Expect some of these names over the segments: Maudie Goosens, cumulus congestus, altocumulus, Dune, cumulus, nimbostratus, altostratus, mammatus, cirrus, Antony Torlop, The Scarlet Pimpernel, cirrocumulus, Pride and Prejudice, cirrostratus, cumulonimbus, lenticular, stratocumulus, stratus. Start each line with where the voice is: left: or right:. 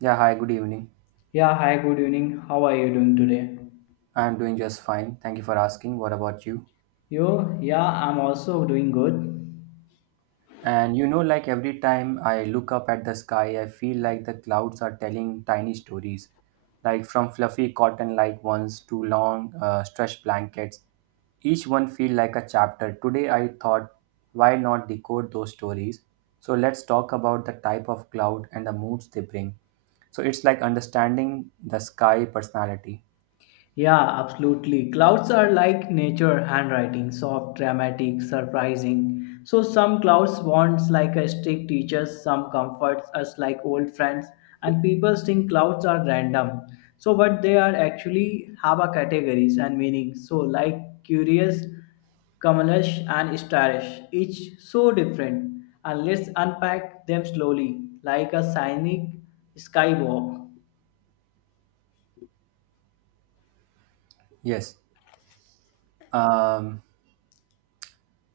right: Yeah, hi, good evening.
left: Yeah, hi, good evening. How are you doing today?
right: I'm doing just fine. Thank you for asking. What about you?
left: You? Yeah, I'm also doing good.
right: And you know, like every time I look up at the sky, I feel like the clouds are telling tiny stories, like from fluffy cotton like ones to long stretched blankets. Each one feel like a chapter. Today I thought, why not decode those stories? So let's talk about the type of cloud and the moods they bring. So it's like understanding the sky personality.
left: Yeah, absolutely. Clouds are like nature handwriting, soft, dramatic, surprising. So some clouds wants like a strict teachers, some comforts us like old friends, and people think clouds are random. So but they are actually have a categories and meaning. So like curious, Kamalash and Starish, each so different, and let's unpack them slowly, like a scenic skywalk.
right: Yes. Um,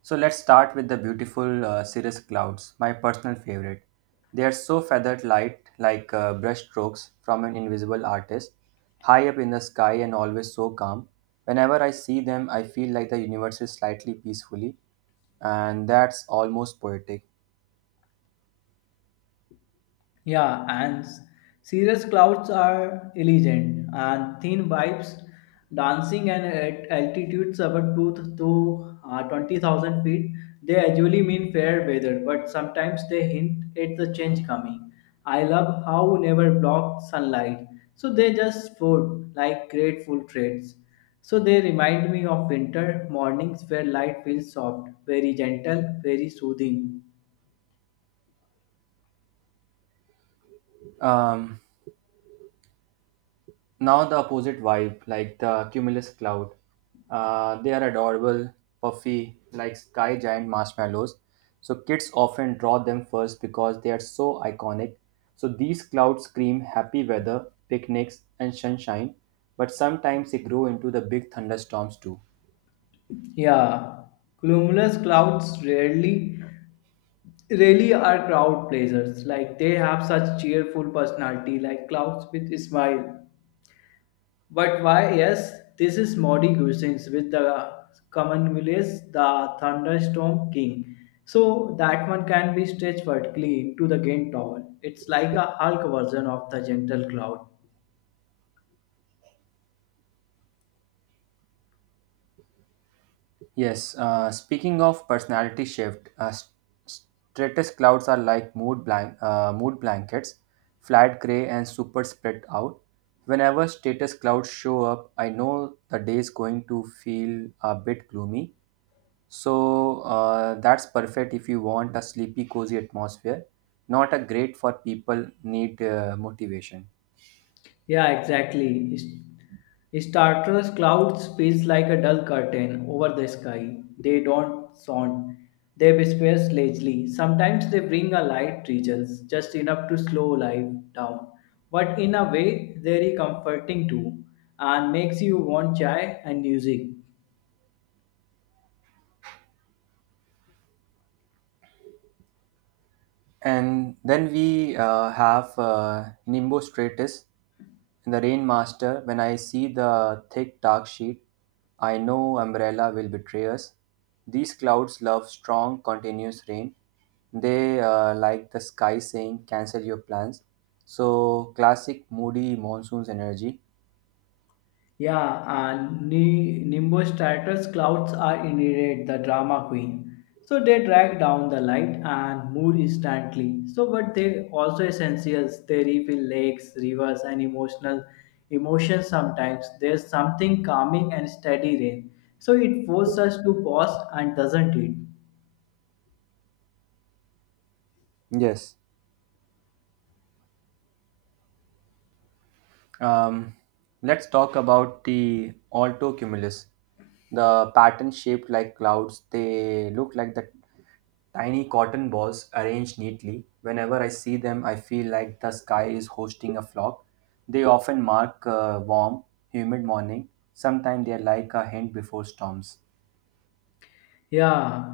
right: So let's start with the beautiful cirrus clouds, my personal favorite. They are so feathered light, like brush strokes from an invisible artist, high up in the sky and always so calm. Whenever I see them, I feel like the universe is slightly peacefully, and that's almost poetic.
left: Yeah, cirrus clouds are elegant and thin vibes dancing and at altitudes above two to 20,000 feet. They usually mean fair weather, but sometimes they hint at the change coming. I love how never blocked sunlight, so they just fold like grateful traits. So they remind me of winter mornings where light feels soft, very gentle, very soothing.
right: Um, Now the opposite vibe, like the cumulus cloud. They are adorable, puffy, like sky giant marshmallows. So kids often draw them first because they are so iconic. So these clouds scream happy weather, picnics, and sunshine, but sometimes they grow into the big thunderstorms too.
left: Yeah, cumulus clouds rarely really are crowd pleasers. Like they have such cheerful personality, like clouds with a smile. But why? Yes, this is Maudie Goosens with the cumulus, the thunderstorm king. So that one can be stretched vertically into the gain tower. It's like a Hulk version of the gentle cloud.
right: Yes, speaking of personality shift, stratus clouds are like mood blankets, flat gray and super spread out. Whenever status clouds show up, I know the day is going to feel a bit gloomy. So that's perfect if you want a sleepy, cozy atmosphere, not a great for people need motivation.
left: Yeah, exactly. Starter's clouds feels like a dull curtain over the sky. They don't sound. They whisper lazily. Sometimes they bring a light drizzles, just enough to slow life down. But in a way, very comforting too, and makes you want chai and music.
right: And then we have Nimbus Stratus in the Rain Master. When I see the thick dark sheet, I know Umbrella will betray us. These clouds love strong, continuous rain. They like the sky saying, cancel your plans. So, classic moody monsoon's energy.
left: Yeah, and Nimbus Stratus clouds are indeed the drama queen. So they drag down the light and mood instantly. So, but they also essentials. They refill lakes, rivers, and emotional emotions. Sometimes there's something calming and steady rain. So it forces us to pause and doesn't it?
right: Yes. Um, let's talk about the alto cumulus. The pattern shaped like clouds, they look like the tiny cotton balls arranged neatly. Whenever I see them, I feel like the sky is hosting a flock. They often mark a warm, humid morning. Sometimes they are like a hint before storms.
left: Yeah,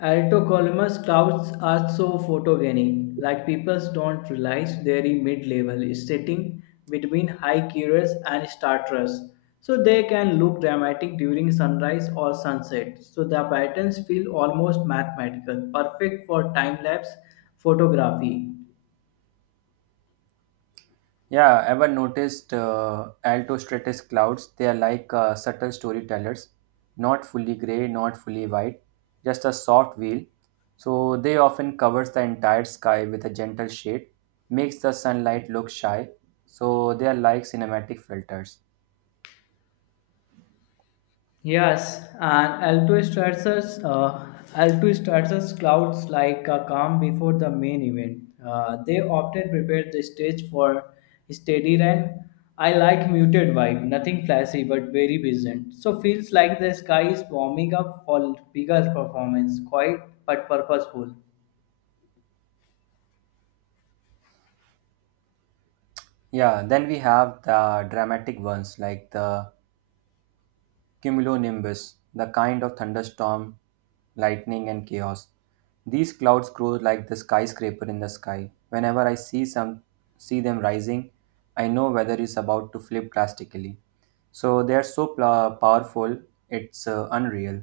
left: Altocolomus clouds are so photogenic, like people don't realize they're in mid-level, sitting between high cirrus and starters. So they can look dramatic during sunrise or sunset. So the patterns feel almost mathematical, perfect for time-lapse photography.
right: Yeah, ever noticed altostratus clouds? They are like subtle storytellers, not fully gray, not fully white, just a soft veil. So they often covers the entire sky with a gentle shade, makes the sunlight look shy. So they are like cinematic filters.
left: Yes, and Alto Stratus clouds like a calm before the main event. They often prepare the stage for steady rain. I like muted vibe, nothing flashy but very pleasant. So feels like the sky is warming up for bigger performance, quiet but purposeful.
right: Yeah, then we have the dramatic ones like the cumulonimbus, the kind of thunderstorm, lightning, and chaos. These clouds grow like the skyscraper in the sky. Whenever I see some see them rising, I know weather is about to flip drastically. So they are so pla powerful, it's unreal.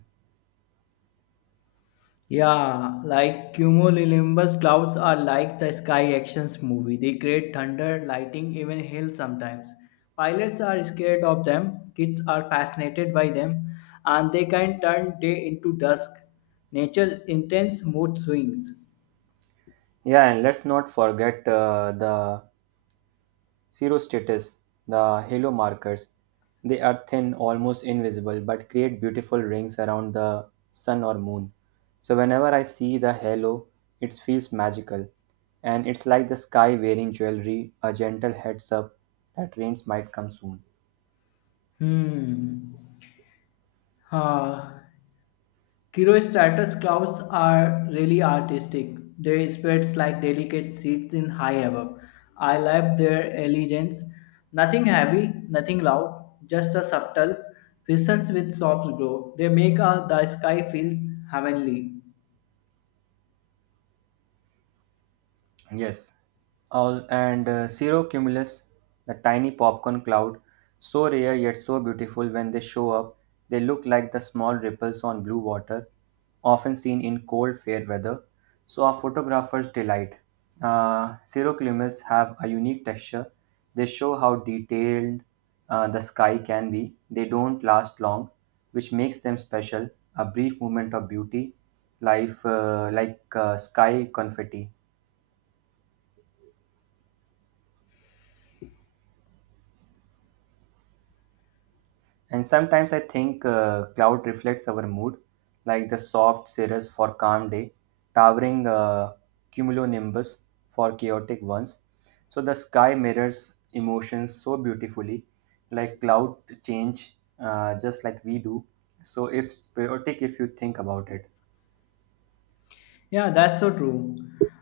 left: Yeah, like cumulonimbus clouds are like the sky actions movie. They create thunder, lightning, even hail sometimes. Pilots are scared of them, kids are fascinated by them, and they can turn day into dusk. Nature's intense mood swings.
right: Yeah, and let's not forget the zero status, the halo markers. They are thin, almost invisible, but create beautiful rings around the sun or moon. So whenever I see the halo, it feels magical, and it's like the sky wearing jewelry, a gentle heads up that rains might come soon.
left: Hmm. Ah. Cirrostratus clouds are really artistic. They spread like delicate seeds in high above. I love their elegance. Nothing heavy, nothing loud, just a subtle presence with soft glow. They make the sky feels heavenly.
right: Yes, all and cirrocumulus, the tiny popcorn cloud, so rare yet so beautiful when they show up. They look like the small ripples on blue water, often seen in cold fair weather. So our photographers delight. Cirrocumulus have a unique texture. They show how detailed the sky can be. They don't last long, which makes them special. A brief moment of beauty, life like sky confetti. And sometimes I think cloud reflects our mood, like the soft cirrus for calm day, towering cumulonimbus for chaotic ones. So the sky mirrors emotions so beautifully, like cloud change, just like we do. So if it's chaotic, if you think about it,
left: Yeah, that's so true.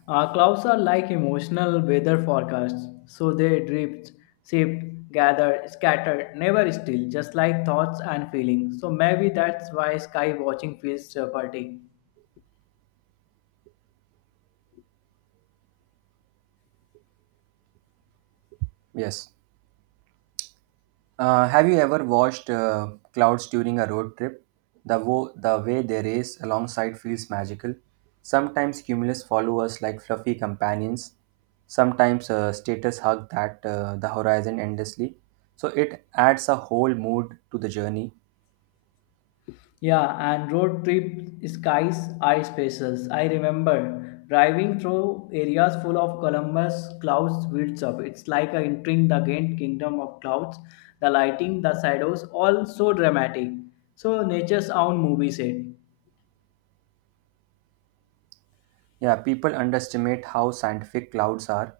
left: Clouds are like emotional weather forecasts, so they drift, shift, gather, scatter, never still, just like thoughts and feelings. So maybe that's why sky watching feels therapeutic.
right: yes. Have you ever watched clouds during a road trip? The way they race alongside feels magical. Sometimes cumulus follow us like fluffy companions. Sometimes status hug that the horizon endlessly. So it adds a whole mood to the journey.
left: Yeah, and road trip skies are special. I remember driving through areas full of Columbus clouds builds up. It's like entering the great kingdom of clouds. The lighting, the shadows, all so dramatic. So nature's own movie set.
right: Yeah, people underestimate how scientific clouds are,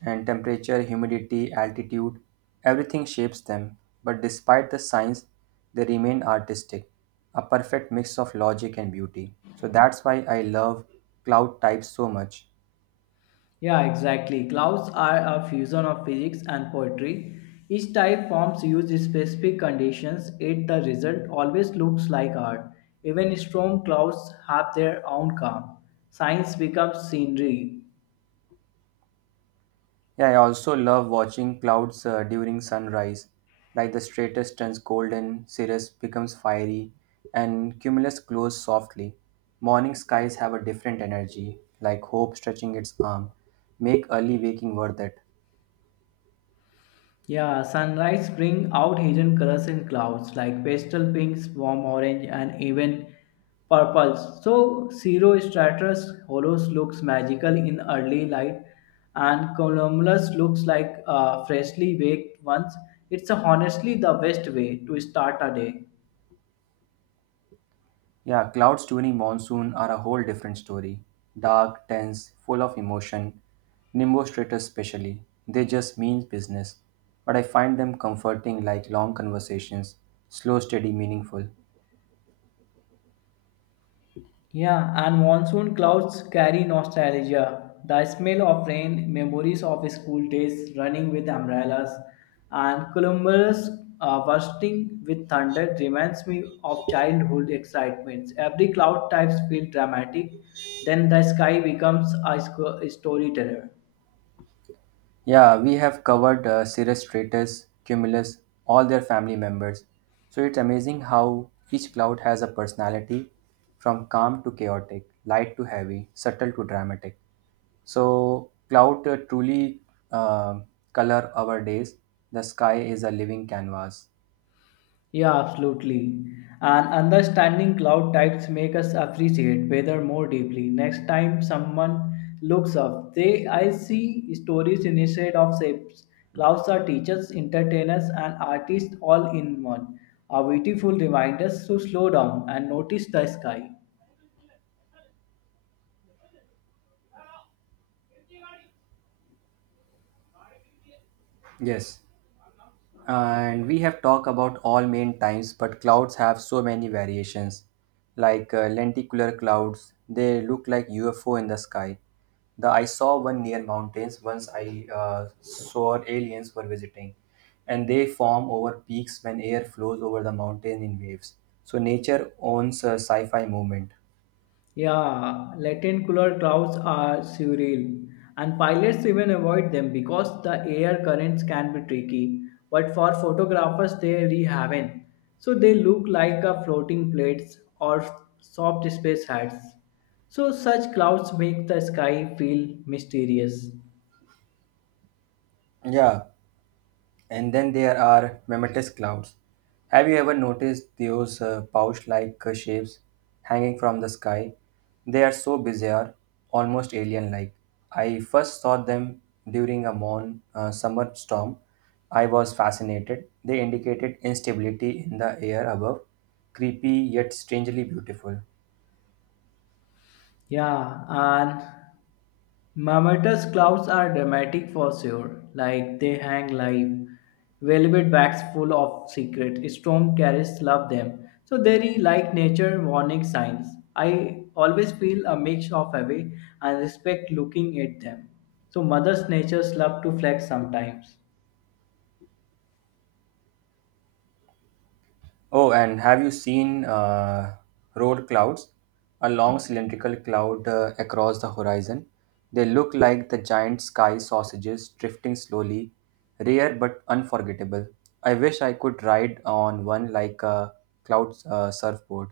right: and temperature, humidity, altitude, everything shapes them. But despite the science, they remain artistic, a perfect mix of logic and beauty. So that's why I love cloud types so much.
left: Yeah, exactly. Clouds are a fusion of physics and poetry. Each type forms use specific conditions, yet the result always looks like art. Even storm clouds have their own calm. Science becomes scenery.
right: Yeah, I also love watching clouds during sunrise, like the stratus turns golden, cirrus becomes fiery, and cumulus glows softly. Morning skies have a different energy, like hope stretching its arm, make early waking worth it.
left: Yeah, sunrise bring out hidden colors in clouds like pastel pinks, warm orange, and even purples. So Cirro stratus hollows looks magical in early light, and cumulus looks like freshly baked ones. It's honestly the best way to start a day.
right: Yeah, clouds during monsoon are a whole different story, dark, tense, full of emotion. Nimbostratus especially, they just mean business, but I find them comforting, like long conversations, slow, steady, meaningful.
left: Yeah, and monsoon clouds carry nostalgia. The smell of rain, memories of school days, running with umbrellas, and Columbus bursting with thunder reminds me of childhood excitements. Every cloud type feels dramatic, then the sky becomes a storyteller.
right: Yeah, we have covered Cirrus Stratus, Cumulus, all their family members. So it's amazing how each cloud has a personality from calm to chaotic, light to heavy, subtle to dramatic. So cloud truly uh, color our days. The sky is a living canvas.
left: Yeah, absolutely. And understanding cloud types make us appreciate weather more deeply. Next time someone looks up, they I see stories instead of shapes. Clouds are teachers, entertainers, and artists all in one. A beautiful reminders to slow down and notice the sky.
right: Yes. And we have talked about all main times, but clouds have so many variations. Like lenticular clouds, they look like UFO in the sky. The I saw one near mountains once I saw aliens were visiting, and they form over peaks when air flows over the mountain in waves. So nature owns a sci-fi movement.
left: Yeah, Latin cooler clouds are surreal, and pilots even avoid them because the air currents can be tricky. But for photographers, they really haven't. So they look like a floating plates or soft space hats. So such clouds make the sky feel mysterious.
right: Yeah, and then there are memetis clouds. Have you ever noticed those pouch like shapes hanging from the sky? They are so bizarre, almost alien like. I first saw them during a summer storm. I was fascinated. They indicated instability in the air above, creepy yet strangely beautiful.
left: Yeah, and Mammatus clouds are dramatic for sure, like they hang live. Velvet bags full of secret. Storm carriers love them. So they're like nature warning signs. I always feel a mix of awe and respect looking at them. So mothers natures love to flex sometimes.
right: Oh, and have you seen road clouds? A long cylindrical cloud across the horizon. They look like the giant sky sausages drifting slowly, rare but unforgettable. I wish I could ride on one like a cloud surfboard.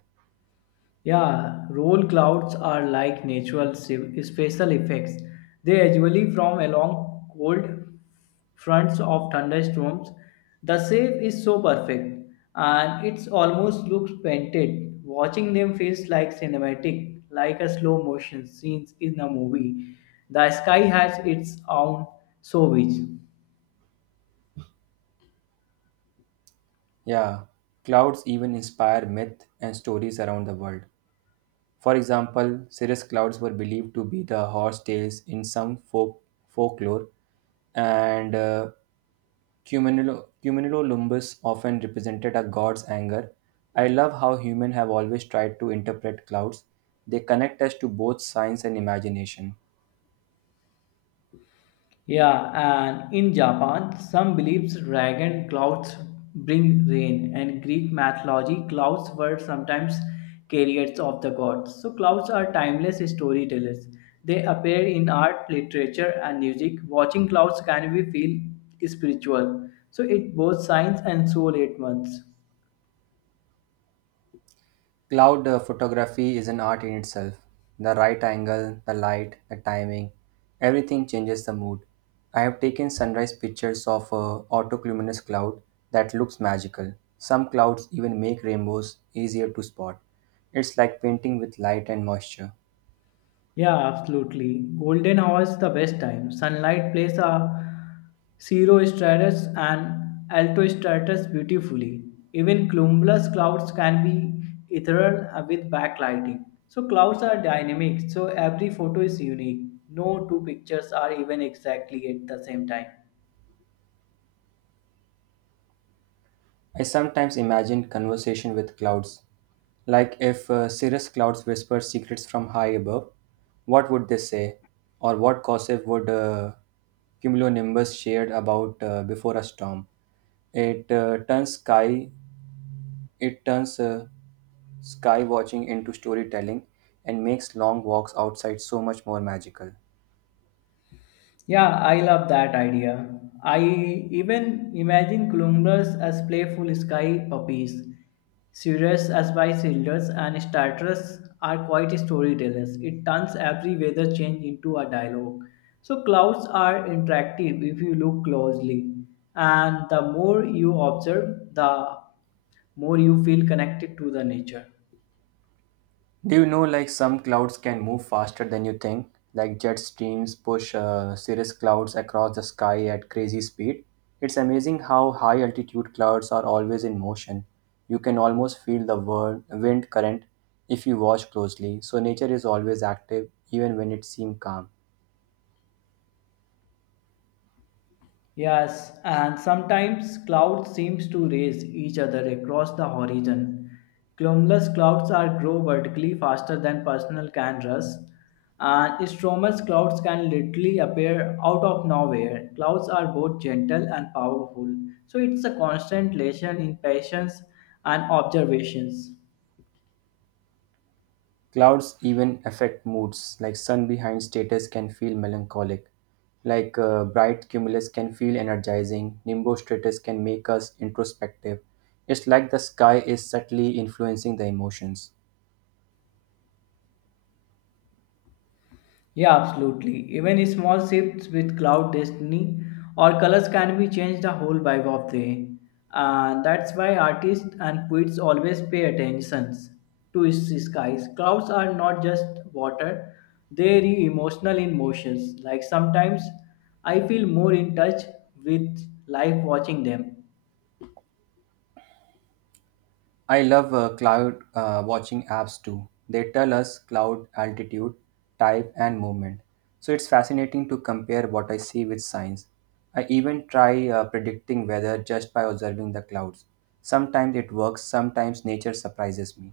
left: Yeah, roll clouds are like natural special effects. They usually form along cold fronts of thunderstorms. The shape is so perfect and it almost looks painted. Watching them feels like cinematic, like a slow motion scenes in a movie. The sky has its own so which.
right: Yeah, clouds even inspire myth and stories around the world. For example, cirrus clouds were believed to be the horse tails in some folklore, and cumulonimbus often represented a god's anger. I love how humans have always tried to interpret clouds. They connect us to both science and imagination.
left: Yeah, and in Japan, some believes dragon clouds bring rain, and Greek mythology clouds were sometimes carriers of the gods. So clouds are timeless storytellers. They appear in art, literature, and music. Watching clouds can be feel spiritual. So it both science and soul at once.
right: Cloud photography is an art in itself. The right angle, the light, the timing, everything changes the mood. I have taken sunrise pictures of a autocumulus cloud that looks magical. Some clouds even make rainbows easier to spot. It's like painting with light and moisture.
left: Yeah, absolutely. Golden hour is the best time. Sunlight plays a zero stratus and alto stratus beautifully. Even cumulus clouds can be ethereal with backlighting. So clouds are dynamic, so every photo is unique. No two pictures are even exactly at the same time.
right: I sometimes imagine conversation with clouds. Like if cirrus clouds whisper secrets from high above, what would they say? Or what gossip would cumulonimbus shared about before a storm? It turns sky, it turns sky watching into storytelling and makes long walks outside so much more magical.
left: Yeah, I love that idea. I even imagine columbus as playful sky puppies, cirrus as wise elders, and starters are quite storytellers. It turns every weather change into a dialogue. So clouds are interactive if you look closely, and the more you observe, the more you feel connected to the nature.
right: Do you know, like some clouds can move faster than you think? Like jet streams push cirrus clouds across the sky at crazy speed. It's amazing how high altitude clouds are always in motion. You can almost feel the wind current if you watch closely. So nature is always active, even when it seems calm.
left: Yes, and sometimes clouds seems to race each other across the horizon. Cumulus clouds are grow vertically faster than personal can rust, and stromous clouds can literally appear out of nowhere. Clouds are both gentle and powerful, so it's a constant lesson in patience and observations.
right: Clouds even affect moods, like sun behind status can feel melancholic, like bright cumulus can feel energizing, nimbostratus can make us introspective. It's like the sky is subtly influencing the emotions.
left: Yeah, absolutely. Even small shifts with cloud destiny or colors can be changed the whole vibe of the day. That's why artists and poets always pay attention to its skies. Clouds are not just water, they are emotional in motions. Like sometimes I feel more in touch with life watching them.
right: I love cloud watching apps too. They tell us cloud altitude, type, and movement. So it's fascinating to compare what I see with science. I even try predicting weather just by observing the clouds. Sometimes it works, sometimes nature surprises me.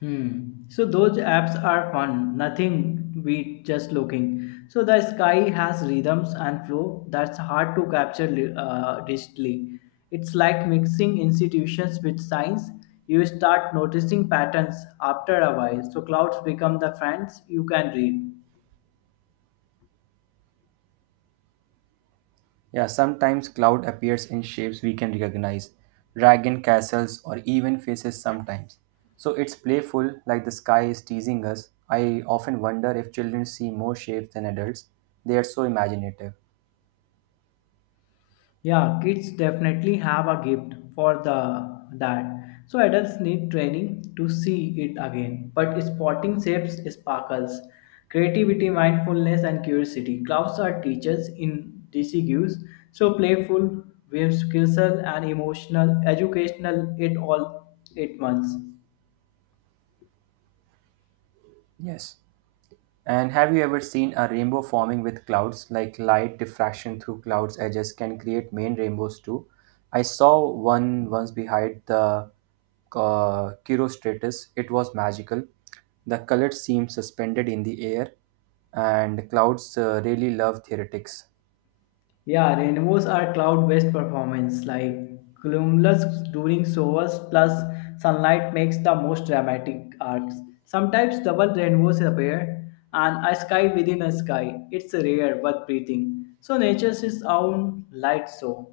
left: Hmm. So those apps are fun. Nothing beat just looking. So the sky has rhythms and flow that's hard to capture digitally. It's like mixing institutions with science. You start noticing patterns after a while. So clouds become the friends you can read.
right: Yeah, sometimes cloud appears in shapes we can recognize, dragon castles, or even faces sometimes. So it's playful, like the sky is teasing us. I often wonder if children see more shapes than adults. They are so imaginative.
left: Yeah, kids definitely have a gift for the that. So adults need training to see it again. But spotting shapes sparkles, creativity, mindfulness, and curiosity. Clouds are teachers in DCQs. So playful, whimsical, and emotional, educational. It all 8 months.
right: Yes. And have you ever seen a rainbow forming with clouds? Like light diffraction through clouds' edges can create main rainbows too. I saw one once behind the Chirostratus. It was magical. The colors seemed suspended in the air, and clouds really love theoretics.
left: Yeah, rainbows are cloud-based performance, like cumulus during showers plus sunlight makes the most dramatic arcs. Sometimes double rainbows appear, and a sky within a sky. It's rare but breathing. So nature's its own light show.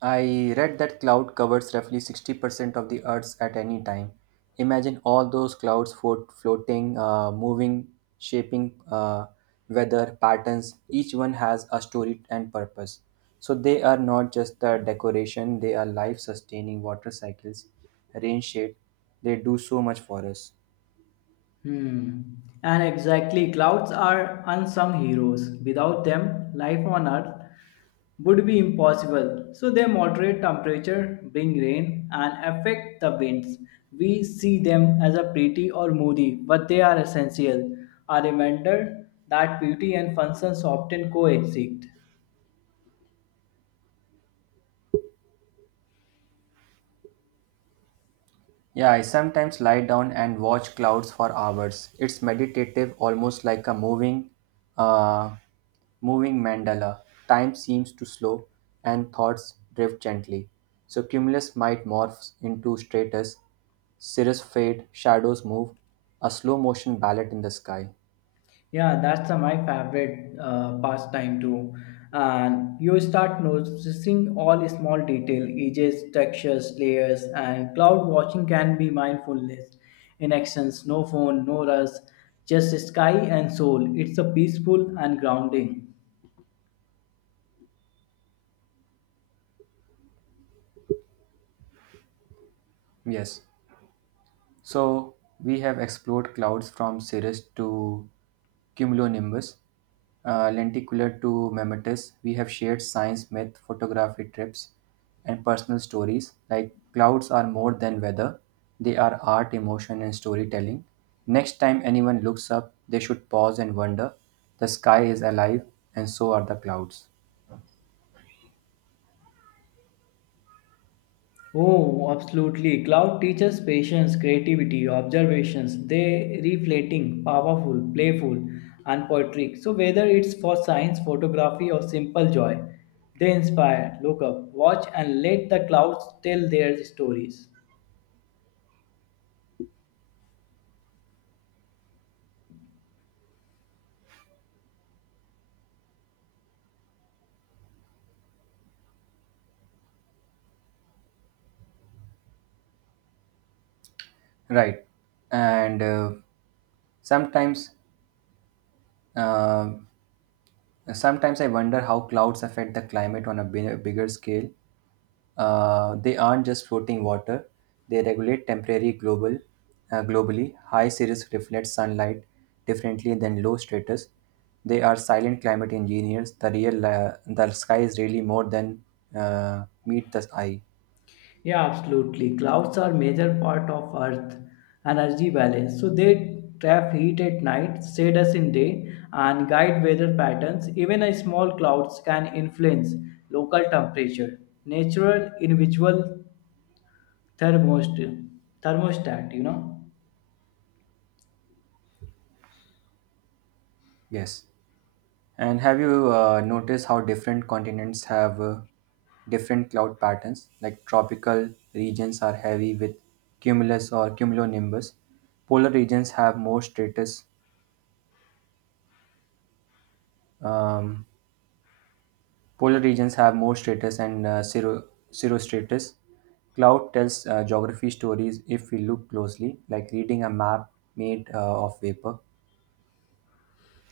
right: I read that cloud covers roughly 60% of the Earth's at any time. Imagine all those floating, moving, shaping weather patterns. Each one has a story and purpose. So they are not just the decoration, they are life sustaining water cycles, rain shade. They do so much for us.
left: Hmm. And exactly, clouds are unsung heroes. Without them, life on Earth would be impossible. So they moderate temperature, bring rain, and affect the winds. We see them as a pretty or moody, but they are essential. A reminder that beauty and functions often coexist.
right: Yeah, I sometimes lie down and watch clouds for hours. It's meditative, almost like a uh, moving mandala. Time seems to slow, and thoughts drift gently. So cumulus might morphs into stratus, cirrus fade, shadows move, a slow motion ballet in the sky.
left: Yeah, that's my favorite pastime too. And you start noticing all small detail, edges, textures, layers, and cloud watching can be mindfulness. In actions, no phone, no rush, just sky and soul. It's a peaceful and grounding.
right: Yes. So, we have explored clouds from cirrus to cumulonimbus, lenticular to mammatus. We have shared science, myth, photography trips, and personal stories. Like clouds are more than weather, they are art, emotion, and storytelling. Next time anyone looks up, they should pause and wonder the sky is alive, and so are the clouds.
left: Oh, absolutely. Cloud teaches patience, creativity, observations. They reflecting, powerful, playful, and poetic. So whether it's for science, photography, or simple joy, they inspire. Look up, watch, and let the clouds tell their stories.
right: Right. And sometimes. Uh, Sometimes I wonder how clouds affect the climate on a bigger scale. They aren't just floating water; they regulate globally. High cirrus reflects sunlight differently than low stratus. They are silent climate engineers. The sky is really more than meet the eye.
left: Yeah, absolutely. Clouds are major part of Earth energy balance. So they trap heat at night, shade us in day, and guide weather patterns. Even a small clouds can influence local temperature. Natural invisible thermostat, thermostat, you know.
right: Yes. And have you noticed how different continents have different cloud patterns? Like tropical regions are heavy with cumulus or cumulonimbus. Polar regions have more stratus. Um, Polar regions have more stratus and cirrostratus. Cloud tells geography stories if we look closely, like reading a map made of vapor.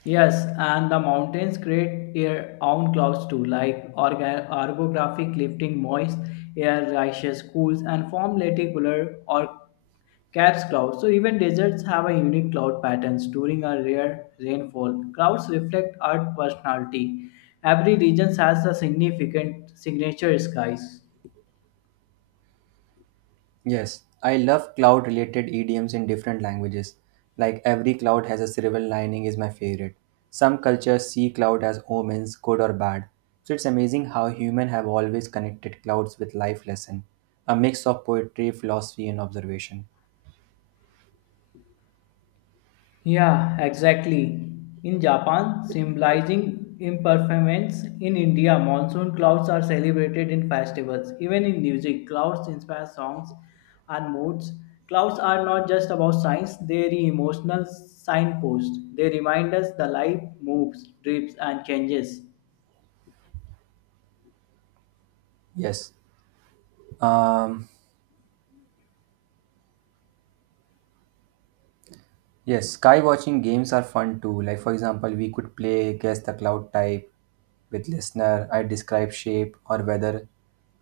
left: Yes, and the mountains create their own clouds too, like orographic lifting moist air rises, cools, and form lenticular or caps clouds. So even deserts have a unique cloud patterns during a rare rainfall. Clouds reflect Earth personality. Every region has a significant signature skies.
right: Yes, I love cloud related idioms in different languages. Like every cloud has a silver lining is my favorite. Some cultures see cloud as omens, good or bad. So it's amazing how humans have always connected clouds with life lesson, a mix of poetry, philosophy and observation.
left: Yeah, exactly. In Japan, symbolizing impermanence, in India, monsoon clouds are celebrated in festivals. Even in music, clouds inspire songs and moods. Clouds are not just about signs, they are emotional signposts. They remind us the life moves, drifts, and changes.
right: Yes. Um Yes, sky watching games are fun too. Like for example, we could play guess the cloud type with listener. I describe shape or weather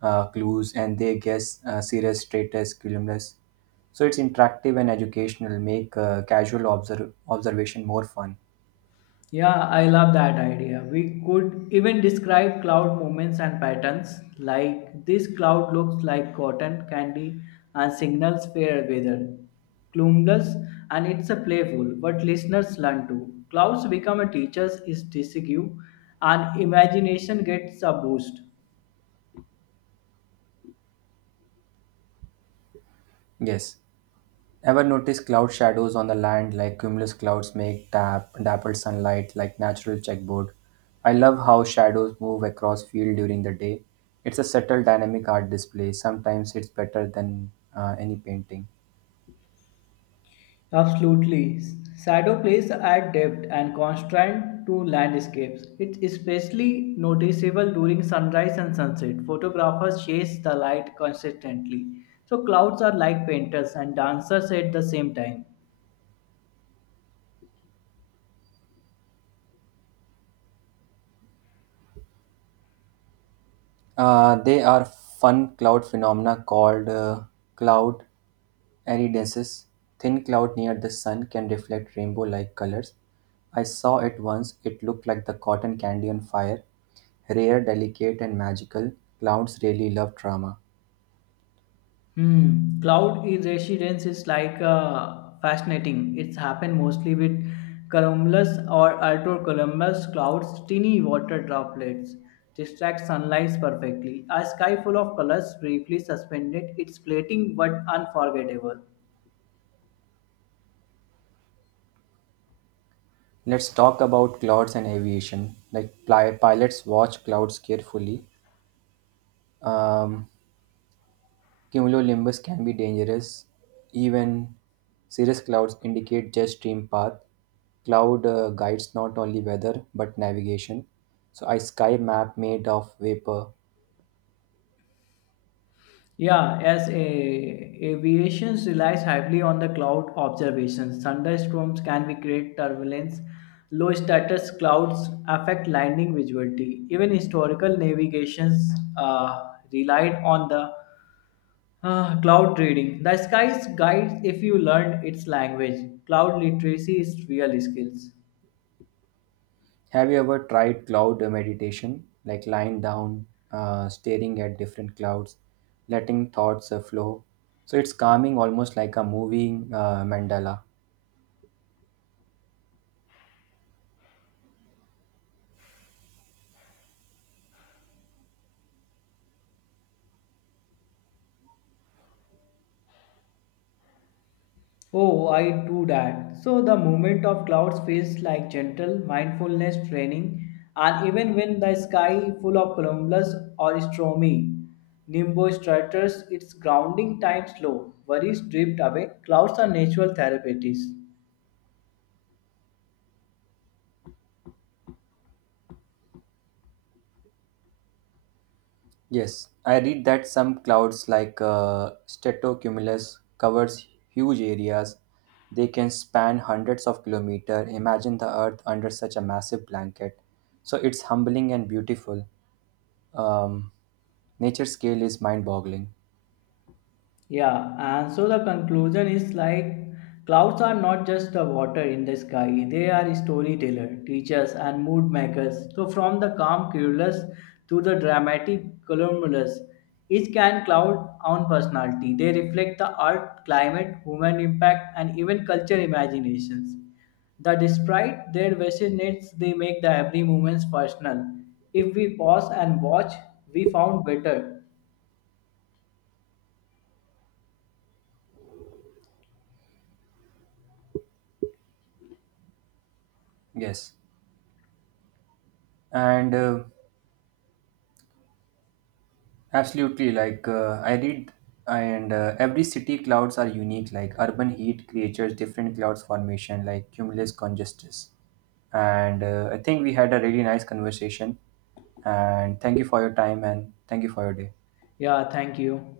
right: clues, and they guess serious, straightest, columnist. So it's interactive and educational. Make casual observation more fun.
left: Yeah, I love that idea. We could even describe cloud movements and patterns like this cloud looks like cotton candy and signals fair weather. Cumulus and it's a playful, but listeners learn too. Clouds become a teacher's is disgu and imagination gets a boost.
right: Yes. Ever notice cloud shadows on the land like cumulus clouds make dappled sunlight like natural checkboard? I love how shadows move across field during the day. It's a subtle dynamic art display. Sometimes it's better than any painting.
left: Absolutely. Shadow plays add depth and contrast to landscapes. It's especially noticeable during sunrise and sunset. Photographers chase the light consistently. So clouds are like painters and dancers at the same time.
right: They are fun cloud phenomena called cloud iridences. Thin cloud near the sun can reflect rainbow-like colors. I saw it once. It looked like the cotton candy on fire. Rare, delicate, and magical. Clouds really love drama.
left: Hmm. Cloud is residence is like fascinating. It's happened mostly with cumulus or ultracumulus clouds. Tiny water droplets distract sunlight perfectly. A sky full of colors briefly suspended. It's fleeting but unforgettable.
right: Let's talk about clouds and aviation. Like pilots watch clouds carefully. Um, Cumulonimbus can be dangerous. Even cirrus clouds indicate just stream path. Cloud guides not only weather but navigation. So a sky map made of vapor.
left: Yeah, aviation relies heavily on the cloud observations, thunderstorms can be create turbulence. Low status clouds affect landing visibility. Even historical navigations relied on the cloud reading. The sky's guides if you learn its language. Cloud literacy is real skills.
right: Have you ever tried cloud meditation, like lying down, staring at different clouds, letting thoughts flow? So it's calming, almost like a moving mandala.
left: Oh, I do that. So the movement of clouds feels like gentle mindfulness training, and even when the sky full of cumulus or stormy nimbus-stratus, it's grounding time slow. Worries drift away. Clouds are natural therapies.
right: Yes, I read that some clouds like stratocumulus covers huge areas. They can span hundreds of kilometers. Imagine the earth under such a massive blanket. So it's humbling and beautiful. Um, Nature scale is mind-boggling.
left: Yeah, and so the conclusion is like clouds are not just the water in the sky, they are storyteller, teachers, and mood makers. So, from the calm cumulus to the dramatic cumulus, each can cloud own personality. They reflect the art, climate, human impact, and even culture imaginations. That despite their vicinates, they make the every moment personal. If we pause and watch, we found better.
right: Yes. And Absolutely. Like I read, and every city clouds are unique. Like urban heat creatures different clouds formation, like cumulus congestus. And I think we had a really nice conversation. And thank you for your time, and thank you for your day.
left: Yeah, thank you.